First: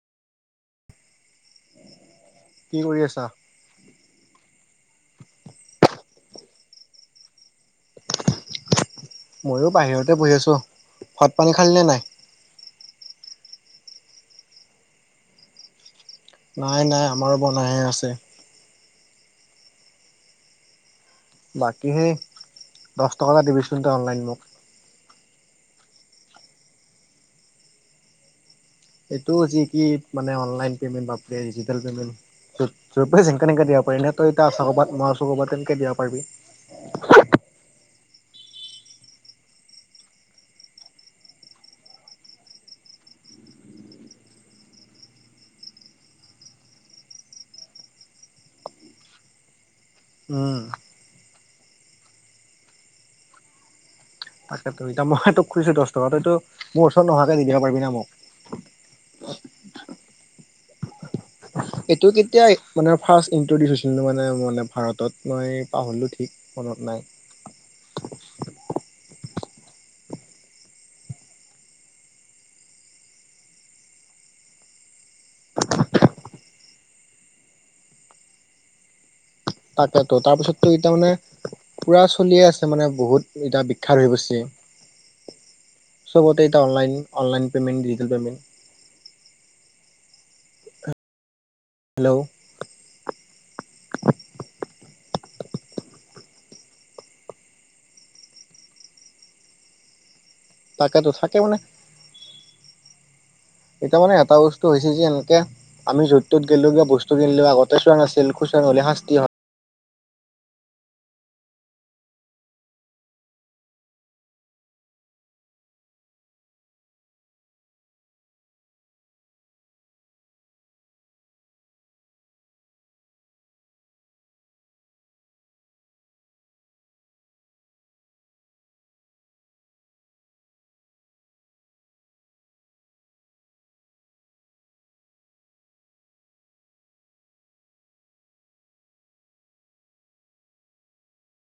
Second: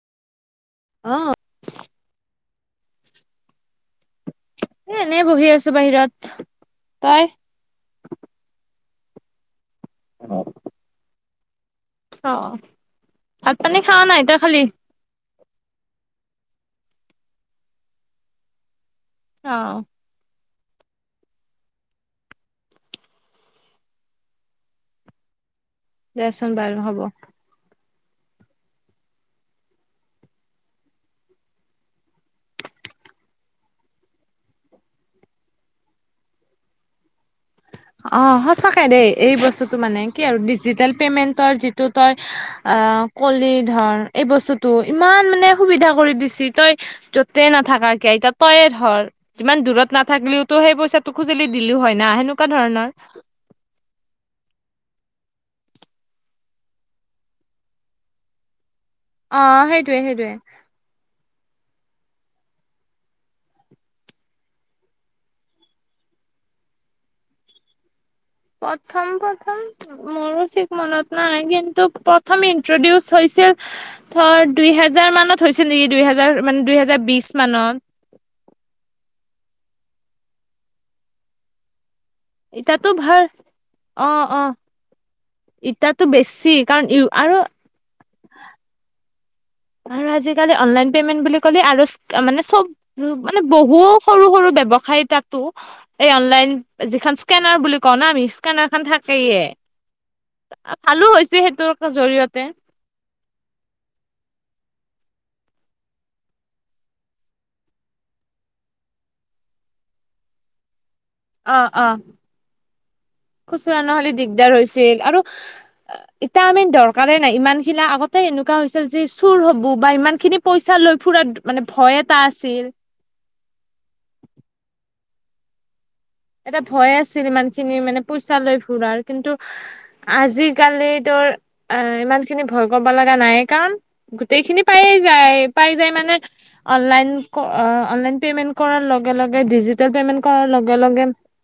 অহ। কি কৰি আছা? এ এনেই বহি আছো বাহিৰত। তই? মইয়ো বাহিৰতে বহি আছো ভাত পানী খালি নে নাই? অ ভাত পানী খোৱা নাই, তই খালি? নাই নাই আমাৰো বনাই আছে। অঁ বাকী সেই দহ টকা এটা দিবিচোন অনলাইন মোক। দেচোন বাৰু হ'ব। এইটো যি কি মানে অনলাইন পেমেণ্ট বা [unintelligible] যৰ পৰাই যেনেকে তেনেকে দিব পাৰি নহ তই এয়া আছ কবাত মই আছোঁ কবাত তেনেকে দিব পাৰি [unintelligible] অ সঁচাকে দেই এই বস্তুটো মানে কি আৰু ডিজিটেল পেমেন্টৰ যিটো তই আ কলি ধৰ এই বস্তুটো ইমান মানে সুবিধা কৰি দিছি তই য'তে নাথাক এতিয়া তইয়ে ধৰ যিমান দূৰত নাথাকিলেওতো উম সেই পইচাটো খুজিলি দিলেও হয় না সেনেকুৱা ধৰণৰ তাকেই, এতিয়া মই তোক খুজইছো দহ টকা তইতো মোৰ ওচৰত নোহোৱাকে দিব পাৰিবি না মোক,, অ সেইটোৱে সেইটোৱে, এইটো কেতিয়া মানে ফাৰ্ষ্ট ইন্ট্ৰডিউচ হৈছিলনো মানে মানে ভাৰতত মই পাহৰিলো ঠিক। নত নাই [inaudible] প্ৰথম প্ৰথম মোৰো ঠিক মনত নাই কিন্তু প্ৰথম ইন্ট্ৰডিউচ হৈ ছিল ধৰ দুই হেজাৰ মানত হৈছিল নেকি' দুই হেজাৰ মানে দুই হেজাৰ বিশ মানত। [inaudible] তাকেতো তাৰপিছতো এতিয়া মানে পুৰা চলিয়ে আছে মানে ইতাতো ভাল বহুত এতিয়া বিখ্যাত অ হৈ অ গৈছে। ইতাতো চবতে বেছি ইতিয়া কাৰণ অনলাইন আৰু অনলাইন, পেমেণ্ট ডিজিটেল পেমেণ্ট আৰু আজিকালি অনলাইন পে'মেণ্ট বুলি ক আৰু হেল্ল' মানে চব মানে বহু সৰু সৰু ব্যৱসায়ত তাতো এই অনলাইন যিখন স্কেনাৰ বুলি কওঁ ন আমি স্কেনাৰ খন থাকেইে। আলো তাকেতো থাকে হৈছে মানে সেইটোৰ জৰিয়তে এতিয়া মানে এটা বস্তু হৈছে যে এনকে আমি য'ত ত'ত গেলোগে কিবা বস্তু কিনলেও আগতে চোৱা নাছিল খো হলে শাস্তি হয় অ' অ খুচুৰা নহলে দিগদাৰ হৈছিল আৰু এতিয়া আমি দৰকাৰেই নাই ইমানখিলা আগতে এ এনেকুৱা হৈছিল যি চুৰ হব বা ইমান খিনি পইচা লৈ ফুৰাত মানে ভয় এটা আছিল। [unintelligible] এটা ভয় আছিল ইমান খিনি মানে পইচা লৈ ফুৰাৰ কিন্তু আজিকালিতো ইমান খিনি ভয় কৰব লগা নাই কাৰণ গোটেই খিনি পায়ে যায় পাই যায় মানে অনলাইন অনলাইন পেমেন্ট কৰাৰ লগে লগে ডিজিটেল পেমেন্ট কৰাৰ লগে লগে